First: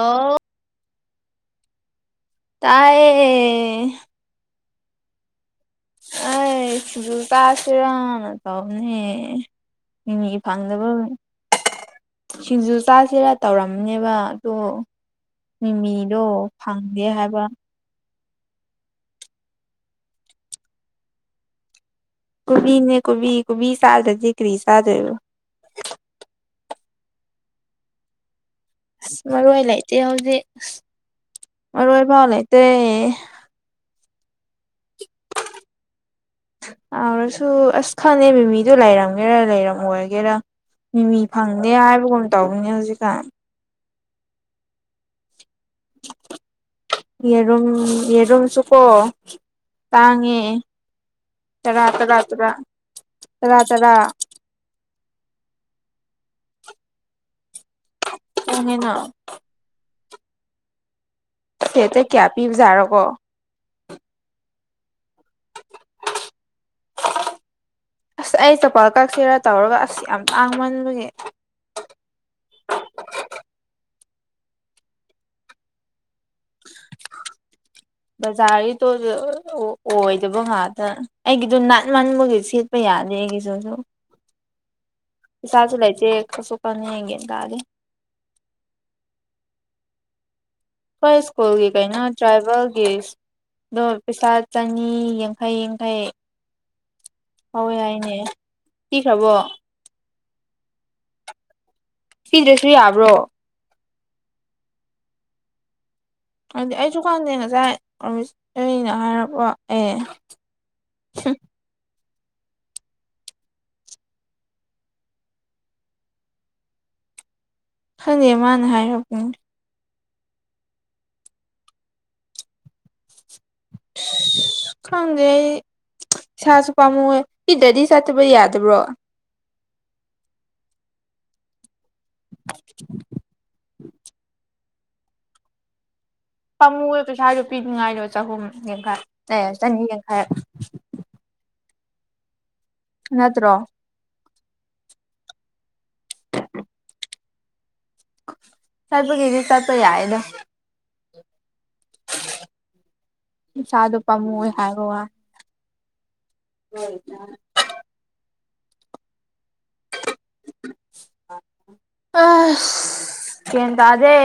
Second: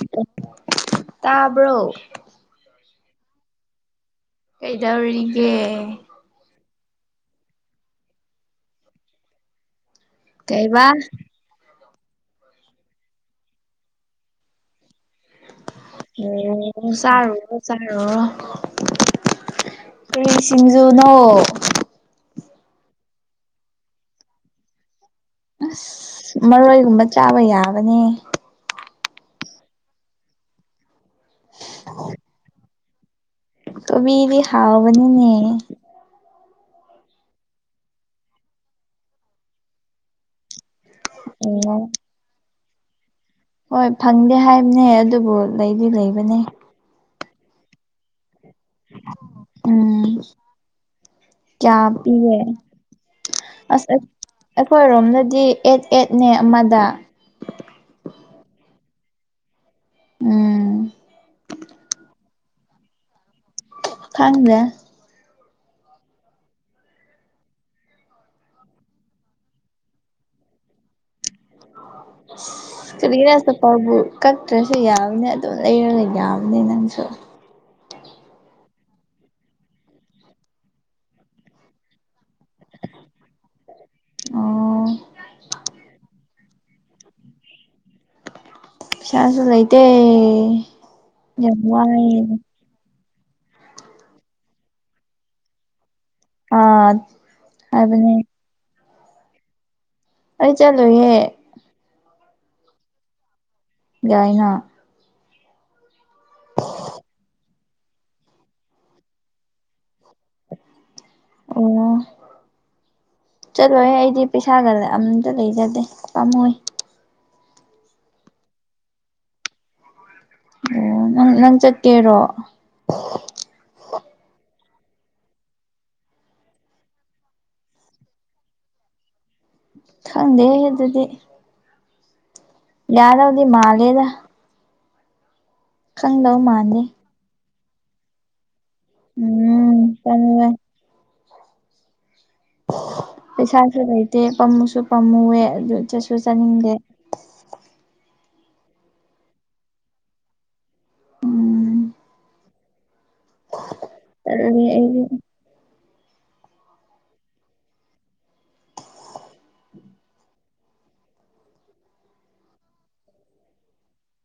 ꯑꯥꯎ ꯇꯥꯕ꯭ꯔꯣ ꯇꯥꯏꯌꯦ ꯀꯩꯗꯧꯔꯤꯒꯦ ꯇꯁꯦꯔꯅ ꯇꯥꯎꯅꯤ ꯏ ꯀꯩꯕꯥ ꯐꯪꯗꯕ ꯁꯤꯡꯖꯨ ꯆꯥꯁꯤꯔꯥ ꯇꯧꯔꯝꯅꯦꯕ ꯑꯗꯣ ꯃꯤꯃꯤꯗꯣ ꯑꯣ ꯐꯪꯗꯦ ꯁꯥꯔꯣ ꯍꯥꯏꯕ ꯆꯔꯣ ꯀꯔꯤ ꯁꯤꯡꯖꯨꯅꯣ ꯀꯅꯦ ꯀ ꯁꯜꯗ ꯖꯤꯀꯔꯤ ꯁꯥꯗ ꯑꯁ ꯃꯔꯣꯏꯒꯨꯝꯕ ꯆꯥꯕ ꯌꯥꯕꯅꯤ ꯑꯁ ꯃꯔꯣꯏ ꯂꯩꯇꯦ ꯍꯧꯖꯤꯛ ꯃꯔꯣꯏ ꯐꯥꯎ ꯂꯩꯇꯦ ꯇꯃꯤꯗꯤ ꯍꯥꯎꯕꯅꯤꯅꯦ ꯌꯥꯥꯎꯔꯁꯨ ꯑꯁ ꯈꯅꯦꯕ ꯃꯤꯗꯣ ꯂꯩꯔꯝꯒꯦꯔꯥ ꯂꯩꯔꯝꯑꯣꯒꯦꯔꯥ ꯃꯤ ꯃꯤ ꯐꯪꯗꯦ ꯑꯣ ꯍꯥꯏꯕꯒꯨꯝ ꯇꯧꯕꯅꯦ ꯍꯧꯖꯤꯛꯀꯥꯟ ꯍꯣꯏ ꯐꯪꯗꯦ ꯍꯥꯏꯕꯅꯦ ꯑꯗꯨꯕꯨ ꯂꯩꯗꯤ ꯂꯩꯕꯅꯦ ꯌꯦꯔꯨꯝ ꯌꯦꯔꯨꯝꯁꯨꯀꯣ ꯎꯝ ꯇꯥꯡꯉꯦ ꯀꯌꯥ ꯇꯔꯥ ꯇꯔꯥ ꯄꯤꯒꯦ ꯇꯔꯥ ꯇꯔꯥ ꯑꯁ ꯇꯔꯥ ꯑꯩꯈꯣꯏꯔꯣꯝ ꯑꯗꯨꯗꯤ ꯑꯦꯠ ꯑꯦꯠꯅꯦ ꯑꯃꯗ ꯑꯅ ꯎꯝ ꯍ ꯀ꯭ꯌꯥ ꯄꯤꯖꯥ ꯑꯀꯣ ꯈꯪꯪꯗ ꯑꯁ ꯑꯩ ꯆꯄꯥꯜ ꯀꯛꯁꯤꯔꯥ ꯇꯧꯔꯒ ꯑꯁ ꯌꯥꯝ ꯇꯥꯡꯃꯟꯕꯒꯤꯦ [inaudible] ꯀꯔꯤꯅ ꯑꯄꯕꯨ ꯀꯛꯇ꯭ꯔꯁꯨ ꯌꯥꯕꯅꯦ ꯑꯗꯨꯝ ꯂꯩꯔꯒ ꯌꯥꯕꯅꯦ ꯅꯪꯁꯨ ꯎ ꯕꯖꯥꯔꯒꯤꯗꯣ ꯑꯣꯏꯗꯕ ꯉꯥꯛꯇ ꯑꯩꯒꯤꯗꯣ ꯅꯥꯟ ꯃꯟꯕꯨꯒꯤ ꯁꯦꯠꯄ ꯌꯥꯅꯤ ꯂꯩꯒꯤꯁꯨꯁꯨꯣ ꯑꯣ ꯁꯥꯆꯨ ꯂ ꯆꯦ ꯀꯁꯨ ꯀꯅꯤꯒꯦꯅ ꯀ ꯑꯦ ꯄꯤꯁꯥꯁꯨ ꯂꯩ ꯂꯩꯗ ꯍꯣꯏ ꯁ꯭ꯀꯨꯜꯒꯤ ꯀꯩꯅꯣ ꯇ꯭ꯔꯥꯏꯕꯦꯜꯒꯤ ꯑꯗꯣ ꯄꯩꯁꯥ ꯆꯅꯤ ꯌꯥꯡꯈꯩ ꯌꯥꯡꯈꯩ ꯑꯥ ꯑꯗꯨꯅꯦ ꯀ ꯍꯕꯣ ꯑꯩ ꯆꯠꯂꯨꯍꯦ ꯐꯤꯗ꯭ꯔꯦꯁꯨꯔꯤ ꯍꯥꯕ꯭ꯔꯣ ꯌꯥꯥꯏꯅꯥ ꯍꯥꯏꯗꯤ ꯑꯩ ꯗꯨꯀꯥꯟꯗꯦ ꯉꯁꯥꯏꯩꯅ ꯍꯥꯏꯔꯕꯣ ꯑꯦ ꯑꯣ ꯆꯠꯂꯣꯏꯍꯦ ꯑꯩꯗꯤ ꯄꯩꯁꯥꯒ ꯑꯝꯇ ꯂꯩꯖꯗꯦ ꯄꯥꯝꯃꯣꯏ ꯈꯜꯦꯃꯅ ꯍꯥꯏ ꯑꯅꯤ ꯑꯣ ꯅꯪ ꯅꯪ ꯆꯠꯀꯦꯔꯣ ꯈꯪꯗꯦ ꯑꯩ ꯏꯁꯥꯁꯨ ꯄꯥꯝꯃꯨꯦ ꯏꯗꯗꯤ ꯆꯠꯇꯕ ꯌꯥꯗꯕ꯭ꯔꯣ ꯈꯪꯗꯦ ꯑꯗꯨ ꯑꯗꯨꯗꯤ ꯌꯥꯗꯧꯗꯤ ꯃꯥꯜꯂꯦꯗ ꯈꯪꯗꯧ ꯃꯥꯥꯟꯅꯤ ꯄꯥꯝꯃꯨꯑꯦ ꯄꯩꯁꯥꯗꯣ ꯄꯤꯅꯤꯡꯉꯥꯏꯗꯣ ꯆꯍꯨꯝ ꯌꯥꯡꯈꯩ ꯎꯝ ꯆꯅꯤ ꯌꯥꯡꯈꯩ ꯆꯠꯂꯣꯏ ꯅꯠꯇ꯭ꯔꯣ ꯄꯩꯁꯥ ꯉꯥꯏꯇꯦ ꯄꯝꯃꯨꯁꯨ ꯄꯥꯝꯃꯨꯋꯦ ꯑꯗꯨ ꯆꯠꯁꯨ ꯆꯠꯅꯤꯡꯗꯦ ꯆꯠꯄꯒꯤꯗꯤ ꯆꯄ ꯌꯥꯏꯗ ꯎꯝ ꯁꯥꯗ ꯎ ꯄꯝꯃ ꯑꯣꯏ ꯆꯠꯂꯒꯦ ꯍꯥꯏꯕ ꯋꯥ ꯑꯩꯗꯤ ꯍꯗ ꯎꯝ ꯑ ꯀꯇ ꯑꯗꯦ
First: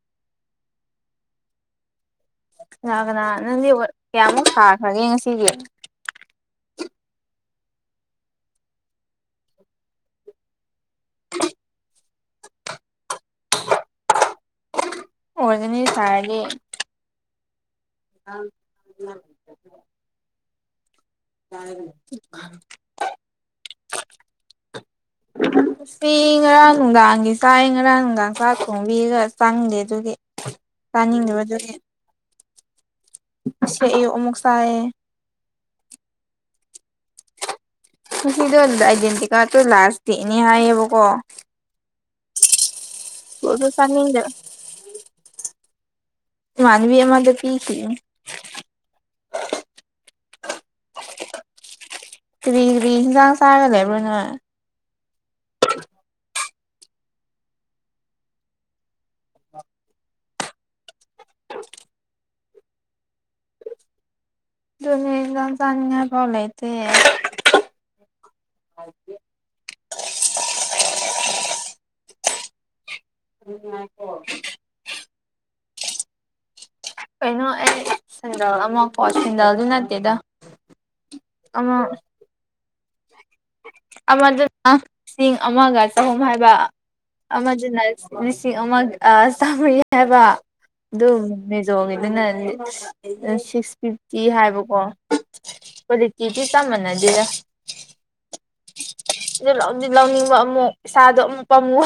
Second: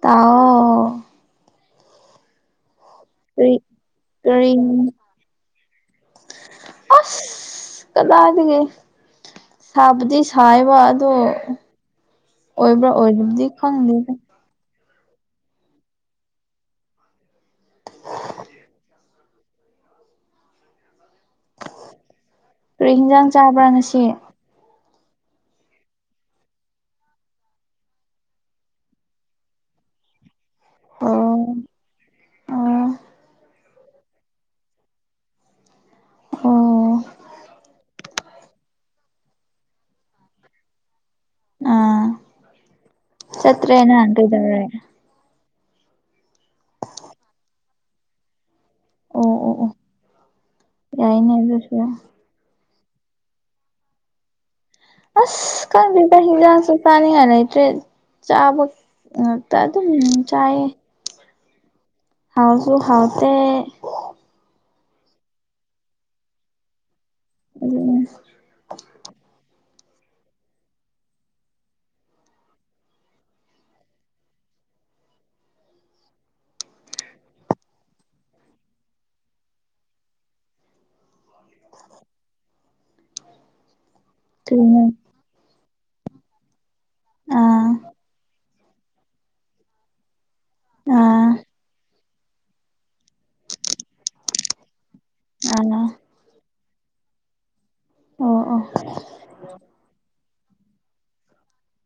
ꯇꯥꯎ ꯌꯥꯒꯅ ꯀꯔꯤ ꯅꯪꯗꯤ ꯀꯌꯥꯃꯨꯛ ꯀꯔꯤ ꯊꯥꯈ꯭ꯔꯒꯦ ꯉꯁꯤꯁꯦ ꯑꯁ ꯀꯗꯥꯗꯒꯦ ꯁꯕꯗꯤ ꯁꯕꯥ ꯑꯗꯣ ꯑꯣꯏꯕ꯭ꯔꯥ ꯑꯣꯏꯗꯕꯗꯤ ꯈꯪꯗꯦ ꯑꯣꯏꯗꯅꯤ ꯁꯥꯦ ꯑ ꯑ ꯀ ꯍꯟꯖꯥꯡ ꯆꯥꯕ꯭ꯔꯥ ꯉꯁꯤ ꯎꯝ ꯎꯄꯤ ꯉꯔꯥꯡ ꯅꯨꯡꯗꯥꯡꯒꯤ ꯆꯥꯛ ꯉꯔꯥꯡ ꯅꯨꯡꯗꯥꯡ ꯆꯥꯛ ꯊꯣꯡꯕꯤꯒ ꯆꯪꯗꯦ ꯑꯗꯨꯒꯤ ꯑꯣ ꯇꯥꯅꯤꯡꯗꯕꯗꯨ ꯑꯣ ꯁꯦ ꯑꯌꯨꯃꯛꯁꯥꯏ ꯑꯣ ꯁꯤꯗ ꯑꯥꯏꯗꯦꯟꯇꯤ ꯀꯥꯔꯇ ꯂꯥꯁꯇ ꯏꯅꯦ ꯍꯥꯏꯌꯦꯕꯀꯣ ꯑ ꯑꯗꯨ ꯆꯠꯇ꯭ꯔꯦꯅ ꯍꯗꯗꯔꯦ ꯃꯅꯕꯤ ꯑꯃꯗ ꯄ ꯀ ꯑꯣ ꯑꯣ ꯑꯣ ꯌꯥꯏꯅꯦ ꯑꯗꯨꯁꯨ ꯀ꯭ꯔꯤ ꯀꯔꯤ ꯍꯟꯖꯥꯡ ꯆꯥꯒ ꯂꯩꯦꯕꯅ ꯑꯁ ꯀ ꯍꯗꯁꯨ ꯇꯅꯤ ꯌꯥꯅꯠꯇ꯭ꯔꯦ ꯆꯥꯕ ꯉꯥꯛꯇ ꯑꯗꯨꯝ ꯆꯥꯏꯌꯦ ꯍꯥꯎꯁꯨ ꯍꯥꯎꯗ ꯑꯗꯨꯅꯤꯖ ꯆ ꯐꯥꯎꯂꯇꯦ ꯑ ꯎ ꯀꯣ ꯀꯩꯅꯣ ꯑꯦ ꯁꯦꯟꯟꯗꯜ ꯑꯃꯀꯣ ꯁꯦꯟꯗꯜꯗꯤ ꯅꯠꯇꯦꯗ ꯑ ꯑꯃꯗꯅ ꯀꯔꯤꯅꯣ ꯂꯤꯁꯤꯡ ꯑꯃꯒ ꯆꯍꯨꯝ ꯍꯥꯏꯕ ꯑꯥ ꯑꯃꯁꯤ ꯍꯥꯏꯕ ꯑꯗꯨꯝ ꯑꯥ ꯃꯦꯖꯣꯒꯤꯗꯨꯅ ꯁꯤꯛꯁ ꯐꯤꯐꯇꯤ ꯍꯥꯏꯕꯀꯣ ꯑꯥ ꯀꯗꯤꯛꯇꯗꯤ ꯀ ꯃꯟꯅꯗꯔ ꯑꯣ ꯑꯣ ꯂꯧꯅꯤꯡꯕ ꯑꯃꯨꯛ ꯏꯁꯥꯗꯣ ꯑꯃꯨꯛ ꯄꯥꯝꯃꯨ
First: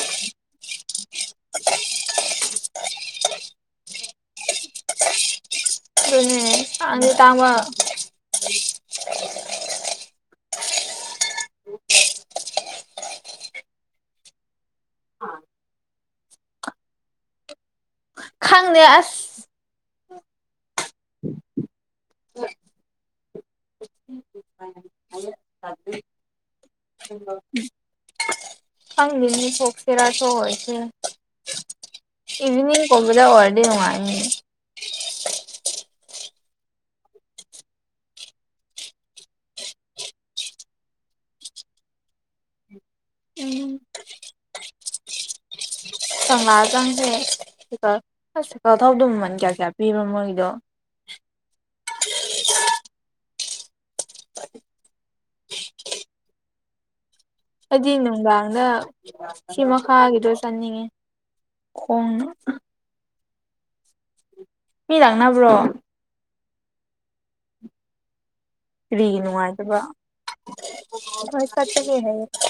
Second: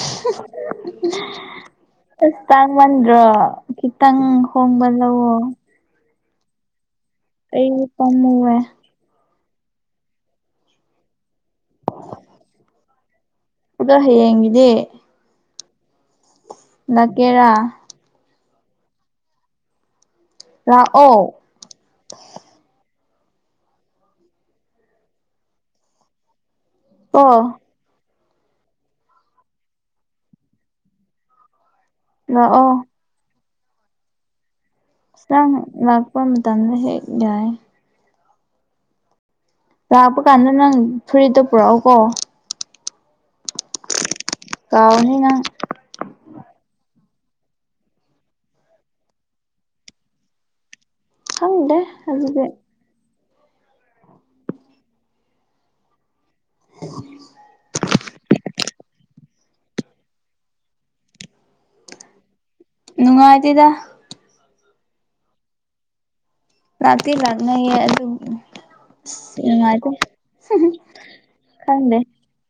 [inaudible] ꯑ ꯁ ꯇꯪ ꯃꯟ꯭ꯔꯣ ꯀꯈꯤꯠꯇꯪ ꯍꯣꯡꯡꯕꯜꯂ ꯄꯨꯅꯤ ꯑ ꯇꯥꯃ ꯄꯥꯝꯃꯨꯋꯦ [inaudible] ꯑꯗ ꯍꯦꯡꯉꯗꯤ ꯑꯥ ꯂꯀꯦꯔꯥ ꯈꯪꯅꯦ ꯑꯁ ꯔꯥꯑꯣ [inaudible] [inaudible] ꯀꯣ ꯁ ꯂꯤꯜꯅꯤ ꯐꯣꯛ ꯐꯦꯔꯥꯁꯨꯣ ꯑꯣꯏꯣꯏꯁ ꯂꯥꯛꯑꯣ ꯏꯚꯅꯤꯡ ꯀꯣꯕꯨꯗ ꯑꯣꯏꯔꯗꯤ ꯅꯨꯡꯉꯥꯏ ꯁ ꯂꯥꯛꯄꯝ ꯃꯇꯝꯝꯗ ꯍꯦꯛ ꯌꯥꯏ ꯂꯥꯛꯄ ꯀꯥꯟꯗ ꯅꯪ ꯐꯨꯔꯤꯠꯇ ꯄꯨꯔꯛꯑꯣꯀꯣ ꯎꯝ ꯀꯥꯎꯅꯤ ꯅꯪ ꯁꯉ ꯆꯪꯁꯦ ꯀꯥ ꯑꯁ ꯆꯤꯀꯥ ꯊꯥꯎꯗ ꯃꯃꯜ ꯀꯌꯥ ꯀꯌꯥ ꯄꯤꯕꯣ ꯃꯣꯏꯒꯤꯗꯣ ꯍꯪꯗꯦ ꯑꯗꯨꯦ [inaudible] [inaudible] ꯍꯥꯏꯗꯤ ꯅꯨꯡꯗꯥꯡꯗ ꯁꯤ ꯃꯈꯥꯒꯤꯗꯣ ꯆꯠꯅꯤꯡꯉꯦ ꯍꯣꯡꯣꯡ ꯅꯨꯡꯉꯥꯏꯇꯦꯗ ꯃꯤ ꯂꯥꯛꯅꯕ꯭ꯔꯣ ꯔꯥꯇ ꯂꯥꯛꯅꯌꯦ ꯑꯗꯨ ꯑꯗꯨ ꯀꯔꯤꯒꯤ ꯅꯨꯡꯉꯥꯏꯇꯕ ꯍꯣꯏ ꯆꯠꯒꯦ ꯈꯪꯗꯦ ꯍꯥꯏ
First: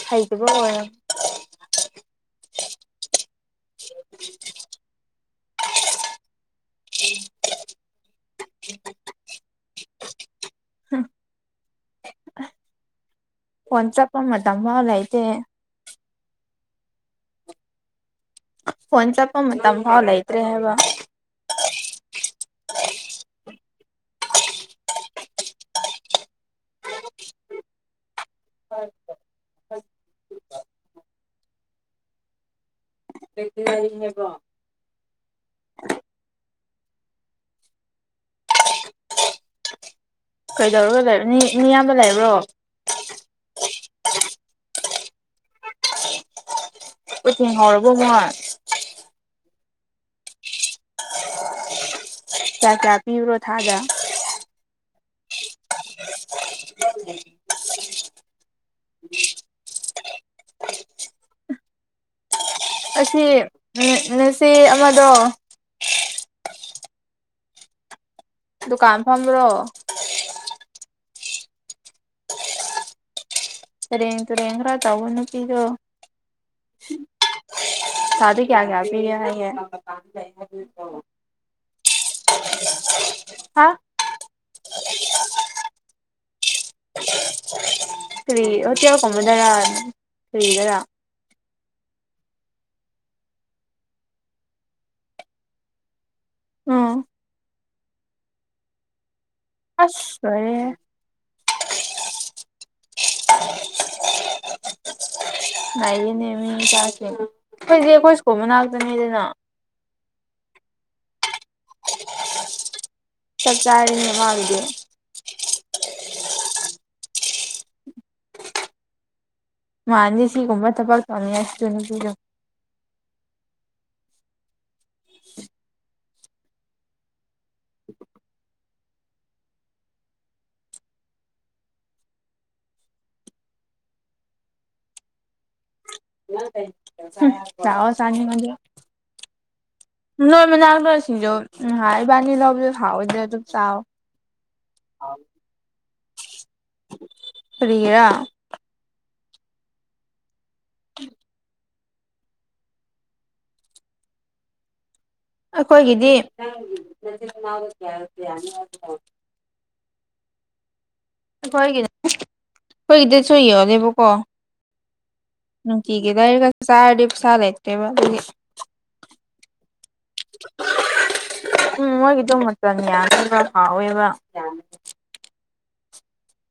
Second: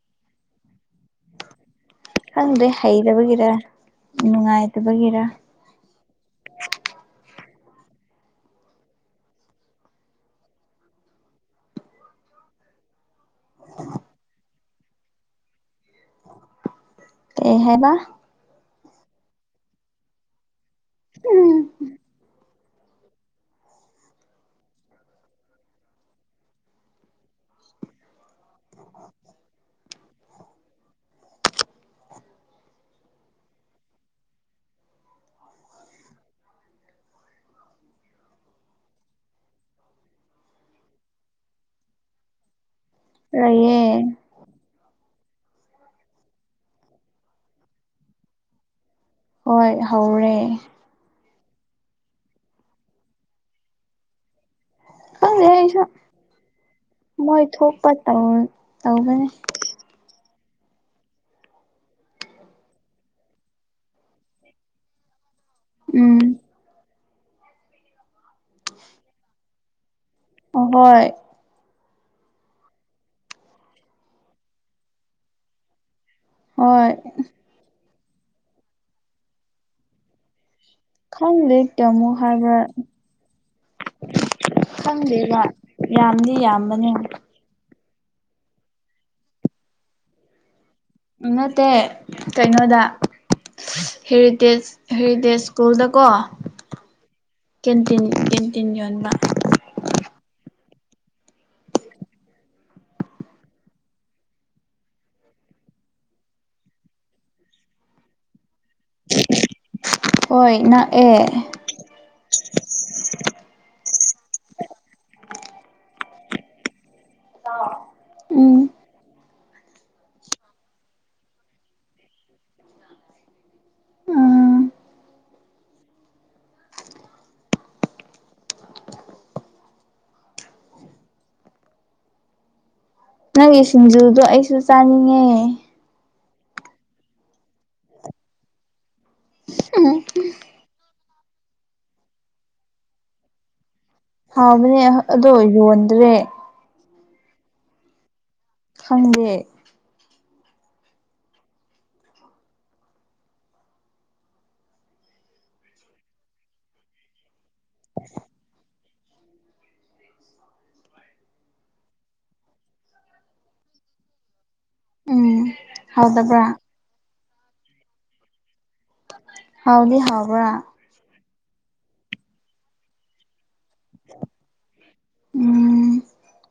ꯍꯩ ꯁꯤꯨꯕ ꯈꯪꯗꯦ ꯍꯩꯇꯕꯒꯤꯔ ꯅꯨꯡꯉꯥꯏꯇꯕꯒꯤꯔ [inaudible] ꯍꯝ ꯐꯟ ꯆꯄꯃ ꯇꯃꯂꯥꯏꯇ ꯑꯦ ꯍꯥꯏꯦꯕ ꯐꯣꯟ ꯆꯠꯄ ꯃꯇꯝ ꯐꯥꯎ ꯂꯩꯇ꯭ꯔꯦ ꯍꯥꯏꯕ ꯂꯩꯔꯤ ꯍꯥꯏꯕꯣ ꯀꯩꯗꯧꯔꯒ ꯂꯩꯕ ꯃꯤꯌꯥꯝꯕ ꯂꯩꯕ꯭ꯔꯣ ꯑꯌꯦ ꯁꯍꯔꯔꯕꯣ ꯃꯉꯣꯏ ꯍꯣꯏ ꯍꯧꯔꯦ ꯆ ꯀꯌꯥ ꯄꯤꯕꯔꯣ ꯊꯥꯖ ꯑ ꯌꯥ ꯃꯣꯏ ꯊꯣꯛꯄ ꯇꯧꯕꯅꯤ ꯑꯁꯤ ꯎ ꯉꯁꯤ ꯑꯃꯗꯣ ꯎꯝ ꯗꯨꯀꯥꯟ ꯐꯕ꯭ꯔꯣ ꯍꯣꯏ ꯁꯔꯦ ꯇꯔ ꯌꯦꯡ꯭ꯔꯥ ꯇꯋꯥꯅ ꯀꯤꯗꯣ ꯍꯣꯏ ꯁꯥꯗ ꯀꯌꯥꯒꯌꯥ ꯈꯪꯗ ꯇꯃꯣ ꯍꯥꯔꯕ ꯍꯥ ꯈꯪꯗꯦꯕ ꯌꯥꯝꯗꯤ ꯌꯥꯝꯕꯅꯦ ꯐꯔꯤ ꯑꯣ ꯇꯌꯥꯎ ꯀꯃꯗꯔꯥ ꯐꯔꯤꯗꯔꯥ ꯠꯇꯦ ꯀꯩꯅꯣꯗ ꯍꯦꯔꯤꯇꯦꯖ ꯍꯦꯔꯤꯇꯦꯖ ꯁ꯭ꯀꯨꯜꯗꯀꯣ ꯎꯝ ꯀꯦꯟꯇꯤꯟ ꯀꯦꯟꯇꯤꯟ ꯌꯣꯟꯕ ꯑ [inaudible] ꯉꯥꯏꯌꯦꯅꯦꯃꯤ ꯆꯦ ꯑꯩꯣꯏ ꯀꯣꯏꯁꯀꯣ ꯃꯅ ꯅꯨꯃꯤꯗꯅ ꯑꯦ ꯆ ꯆꯥꯅꯃꯗꯦ ꯎꯝ ꯃꯥꯅꯤ ꯁꯤꯒꯨꯝꯕ ꯊꯕꯛ ꯇꯧꯃꯤꯉꯁꯤꯁꯨꯅꯄꯤꯗꯣ ꯎꯝ [inaudible] ꯅꯪꯒꯤ ꯁꯤꯡꯖꯨꯗꯣ ꯑꯩꯁꯨ ꯆꯥꯅꯤꯡꯉꯦ ꯆꯋꯁꯅꯤ ꯃ ꯎꯝ ꯅꯣꯏ ꯃꯅꯥꯛꯇꯣ ꯁꯤꯁꯨ ꯉꯍ ꯏꯕꯥꯅꯤ ꯂꯧꯕꯗ ꯍꯥꯎꯑꯣꯏꯗ꯭ꯔꯦ ꯑꯗꯨꯝ ꯆꯥꯎꯥꯎꯑꯣ ꯍꯥꯎꯕꯅꯦ ꯑꯗꯣ ꯌꯣꯟꯗ꯭ꯔꯦ ꯐꯔꯤꯔ ꯦ ꯎꯝ ꯑꯩꯈꯣꯏꯒꯤꯗꯤ ꯍꯣꯏꯒꯤ ꯑꯩꯈꯣꯏꯒꯤꯗ ꯁꯣꯏ ꯌꯣꯅꯦꯕꯀꯣ ꯎꯝ ꯅꯨꯡ ꯀ ꯀꯦ ꯇꯔ ꯍꯥꯎꯗꯕ꯭ꯔꯥ ꯀ ꯆ ꯄꯁꯥꯂꯦꯇꯦꯕ ꯍꯥꯎꯒꯦ ꯍꯥꯎꯕ ꯎꯝ ꯃꯣꯏꯒꯤꯗꯣ ꯃꯇꯝ ꯌꯥꯕ ꯂꯥꯎꯋꯦꯕ ꯎꯝ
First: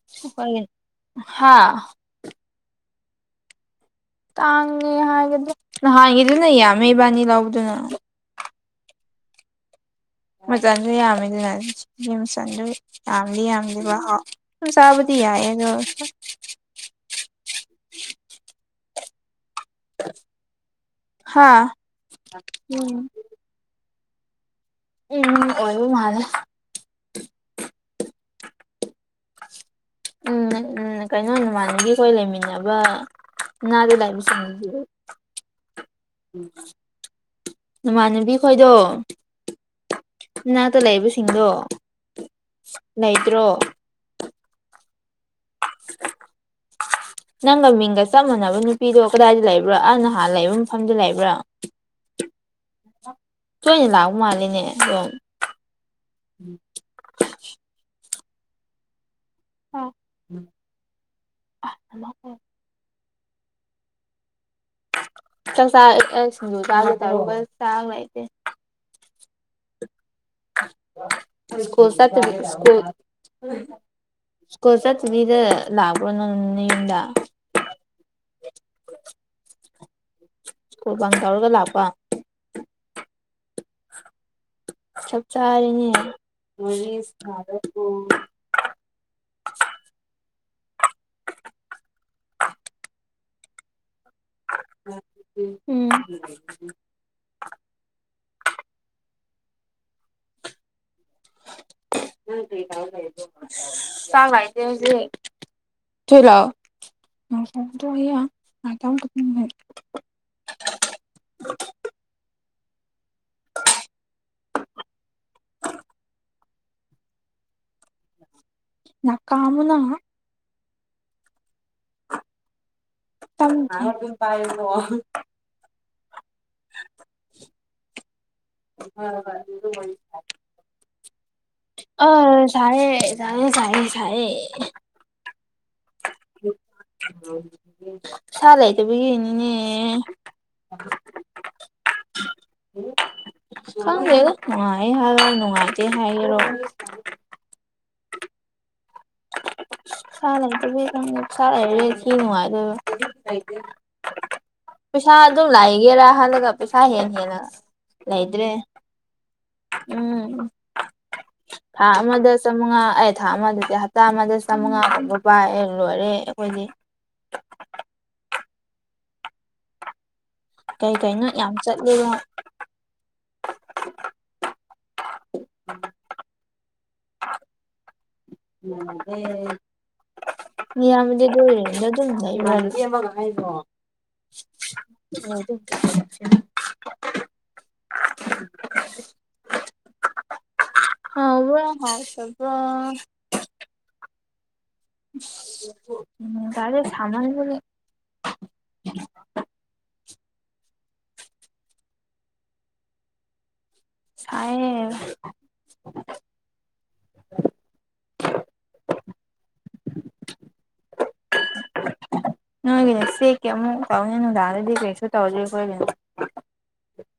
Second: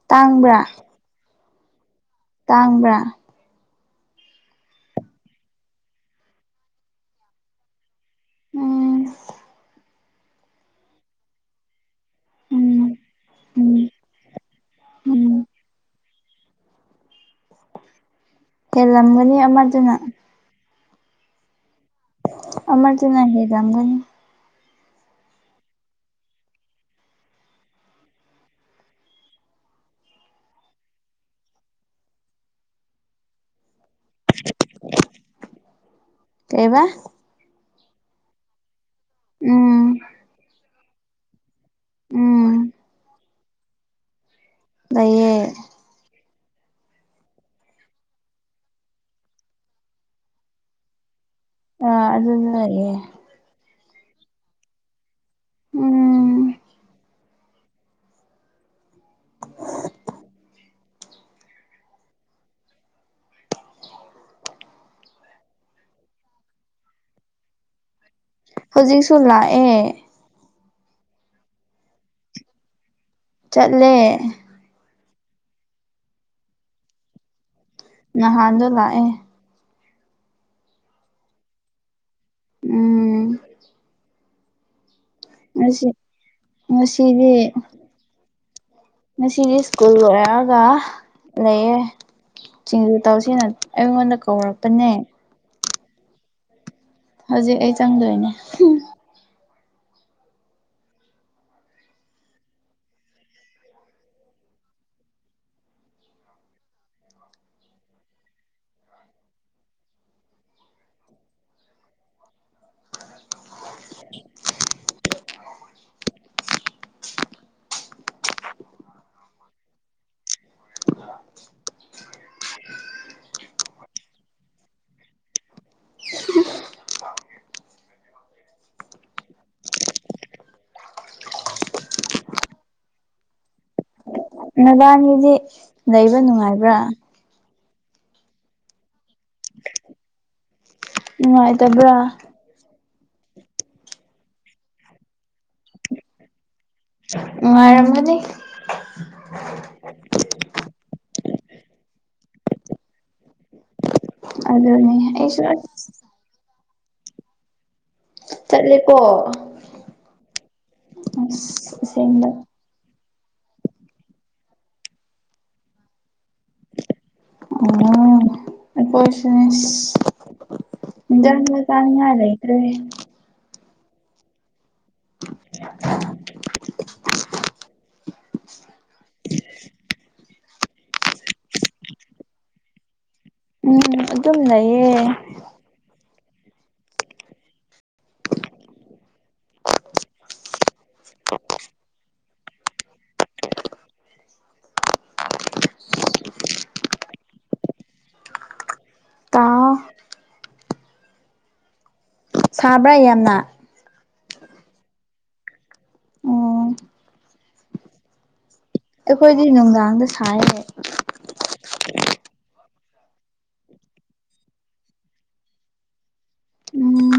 ꯇꯥꯡꯕ꯭ꯔꯥ ꯍꯥꯥ ꯇꯥꯡꯕ꯭ꯔꯥ ꯇꯥꯡꯉꯦ ꯍꯥꯏꯒꯗꯤ ꯅꯍꯥꯟꯒꯤꯗꯤꯅ ꯌꯥꯝꯃꯦ ꯏꯕꯥꯅꯤ ꯂꯧꯕꯗꯨꯅ ꯎꯝ ꯃꯆꯁꯨ ꯌꯥꯝꯃꯤ ꯃꯆ ꯎꯝ ꯌꯥꯝꯗꯤ ꯌꯥꯝꯗꯤ ꯎꯝ ꯆꯥꯕꯨꯗꯤ ꯀ ꯎꯝ ꯌꯥꯗ ꯍꯦꯜꯂꯝꯒꯅꯤ ꯑꯃꯥꯗꯅ ꯍꯥꯥ ꯑꯔꯗꯨꯅ ꯍꯔꯝꯒꯅꯤ ꯎꯝ ꯑꯣꯏꯕꯨ ꯃꯥꯜ ꯎꯝ ꯎꯝ ꯀꯩꯅꯣ ꯅꯃꯥꯟꯗꯒꯤꯈꯣꯏ ꯂꯩꯃꯤꯟꯅꯕ ꯅꯗꯗꯥꯏꯃꯤ ꯁꯤ [unintelligible] ꯀꯩꯕꯥ ꯅꯃꯥꯟꯅꯕꯤ ꯈꯣꯏꯗꯣ ꯎꯝ ꯠꯇ ꯂꯩꯕꯁꯤꯡꯗꯣ ꯎꯝ ꯂꯩꯇ꯭ꯔꯣ ꯂꯩꯏꯌꯦ ꯅꯪꯒ ꯃꯤꯡꯒ ꯆꯞ ꯃꯥꯟꯅꯕ ꯅꯨꯄꯤꯗꯣ ꯀꯗꯥꯏꯗ ꯂꯩꯕ꯭ꯔꯣ ꯑ ꯅꯍꯥꯟ ꯂꯩꯕ ꯃꯐꯝꯗ ꯂꯩꯕ꯭ꯔꯥ ꯑ ꯑꯗꯨ ꯂꯩ ꯑꯦꯌ ꯁꯣꯏꯅ ꯂꯥꯛꯎ ꯃꯥꯜꯂꯤꯅꯦ ꯑꯗꯨꯝ ꯎꯝ [unintelligible] ꯆꯥꯛꯆꯥ ꯁꯤꯡꯖꯨ ꯆꯥꯔꯨꯛꯄ ꯆꯥ ꯂꯩꯇꯦ ꯍꯧꯖꯤꯛꯁꯨ ꯂꯥꯛꯑꯦ ꯁꯀꯣꯁ ꯆꯠꯂꯦ ꯁꯀꯨꯜ ꯆꯠ ꯁꯤꯗ ꯂꯥꯛꯕ ꯅꯪ ꯌꯨꯝꯗ ꯅꯍꯥꯟꯗꯣ ꯂꯥꯛꯑꯦ ꯁ꯭ꯀꯨꯜ ꯀꯥꯡ ꯇꯧꯔꯒ ꯂꯥꯛꯄ ꯎꯝ ꯆꯞ ꯉꯁꯤ ꯉꯁꯤꯗꯤ ꯆꯥꯔꯔꯤꯅꯦꯁꯚ ꯉꯁꯤꯗꯤ ꯁ꯭ꯀꯨꯜ ꯑꯣꯏꯔꯒ ꯂꯩꯌꯦ ꯆꯤꯡꯖꯨ ꯇꯧꯁꯤꯅ ꯑꯩꯉꯣꯟꯗ ꯀꯧꯔꯛꯄꯅꯦ ꯎꯝ ꯍꯧꯖꯤꯛ ꯑꯩ ꯆꯪꯗꯣꯏꯅꯦ ꯎ ꯆꯒꯥꯏꯇ ꯍꯧ ꯇꯨꯂꯥꯎ [unintelligible] [inaudible] ꯅ ꯀꯥꯝꯃꯅ [unintelligible] [unintelligible] ꯑ ꯆꯥꯏ ꯆꯥꯏ ꯆꯥꯏ ꯅꯕꯥꯅꯤꯗꯤ ꯂꯩꯕ ꯅꯨꯡꯉꯥꯏꯕ꯭ꯔꯥ ꯁꯥ ꯂꯩꯇꯕꯒꯤꯅꯤꯅꯦ ꯅꯨꯡꯉꯥꯏꯇꯕ꯭ꯔꯥ ꯈꯪꯗꯦ ꯅꯨꯡꯉꯥꯏ ꯍꯥꯏꯔꯣ ꯅꯨꯡꯉꯥꯏꯇꯦ ꯍꯥꯏꯔꯣ ꯅꯨꯉꯥꯏꯔꯝꯒꯅꯤ [unintelligible] ꯑꯗꯨꯅꯤ ꯄꯩꯁꯥ ꯑꯩꯁꯨ ꯑꯗꯨꯝ ꯑꯁ ꯂꯩꯒꯦꯔꯥ ꯍꯥꯏꯔꯒ ꯄꯩꯁꯥ ꯍꯦ ꯍꯦꯟꯅ ꯂꯩꯗ꯭ꯔꯦ ꯆꯠꯂꯦꯀꯣ ꯎꯝ ꯑꯁ ꯊꯥ ꯑꯁꯦꯡꯕ ꯑꯃꯗ ꯆꯝꯃꯉ ꯑꯦ ꯊꯥ ꯑꯃꯗ ꯍꯥ ꯆꯥꯝꯃꯗ ꯆꯥꯝꯃꯉꯥꯒꯕ ꯄꯥꯏꯑꯦ ꯂꯣꯏꯔꯦ ꯑꯩꯈꯣꯏꯗꯤ ꯎꯝ ꯀꯩ ꯀꯩꯅꯣ ꯌꯥꯝ [unintelligible] ꯆꯠꯂꯦꯕ ꯆꯥꯅꯤꯡꯉꯥꯏ ꯂꯩꯇꯔ꯭ꯦ [unintelligible] ꯎꯝ ꯑꯦ [unintelligible] ꯎꯝ ꯑꯗꯨꯝ ꯂꯩꯌꯦ [unintelligible] ꯍꯥꯎꯕꯔꯥ ꯍꯥꯎꯇꯕꯔꯣ ꯎꯝ ꯀꯥꯁꯦ ꯁꯥꯃꯟꯈꯔ꯭ꯦ ꯇꯥ ꯁꯥꯕ꯭ꯔꯥ ꯌꯥꯝꯅ ꯑꯣ ꯁꯥꯏꯌꯦ ꯑꯩꯈꯣꯏꯗꯤ ꯅꯨꯡꯗꯥꯡꯗ ꯁꯥꯏꯌꯦ ꯅꯣꯏꯒꯤꯅꯦ ꯆꯦꯛ ꯀꯦ ꯑꯃꯨꯛ ꯇꯧꯅꯤ ꯅꯨꯡꯗꯥꯗꯗꯤ ꯀꯩꯁꯨ ꯇꯧꯗꯦ ꯑꯩꯈꯣꯏꯒꯤꯅ ꯎꯝ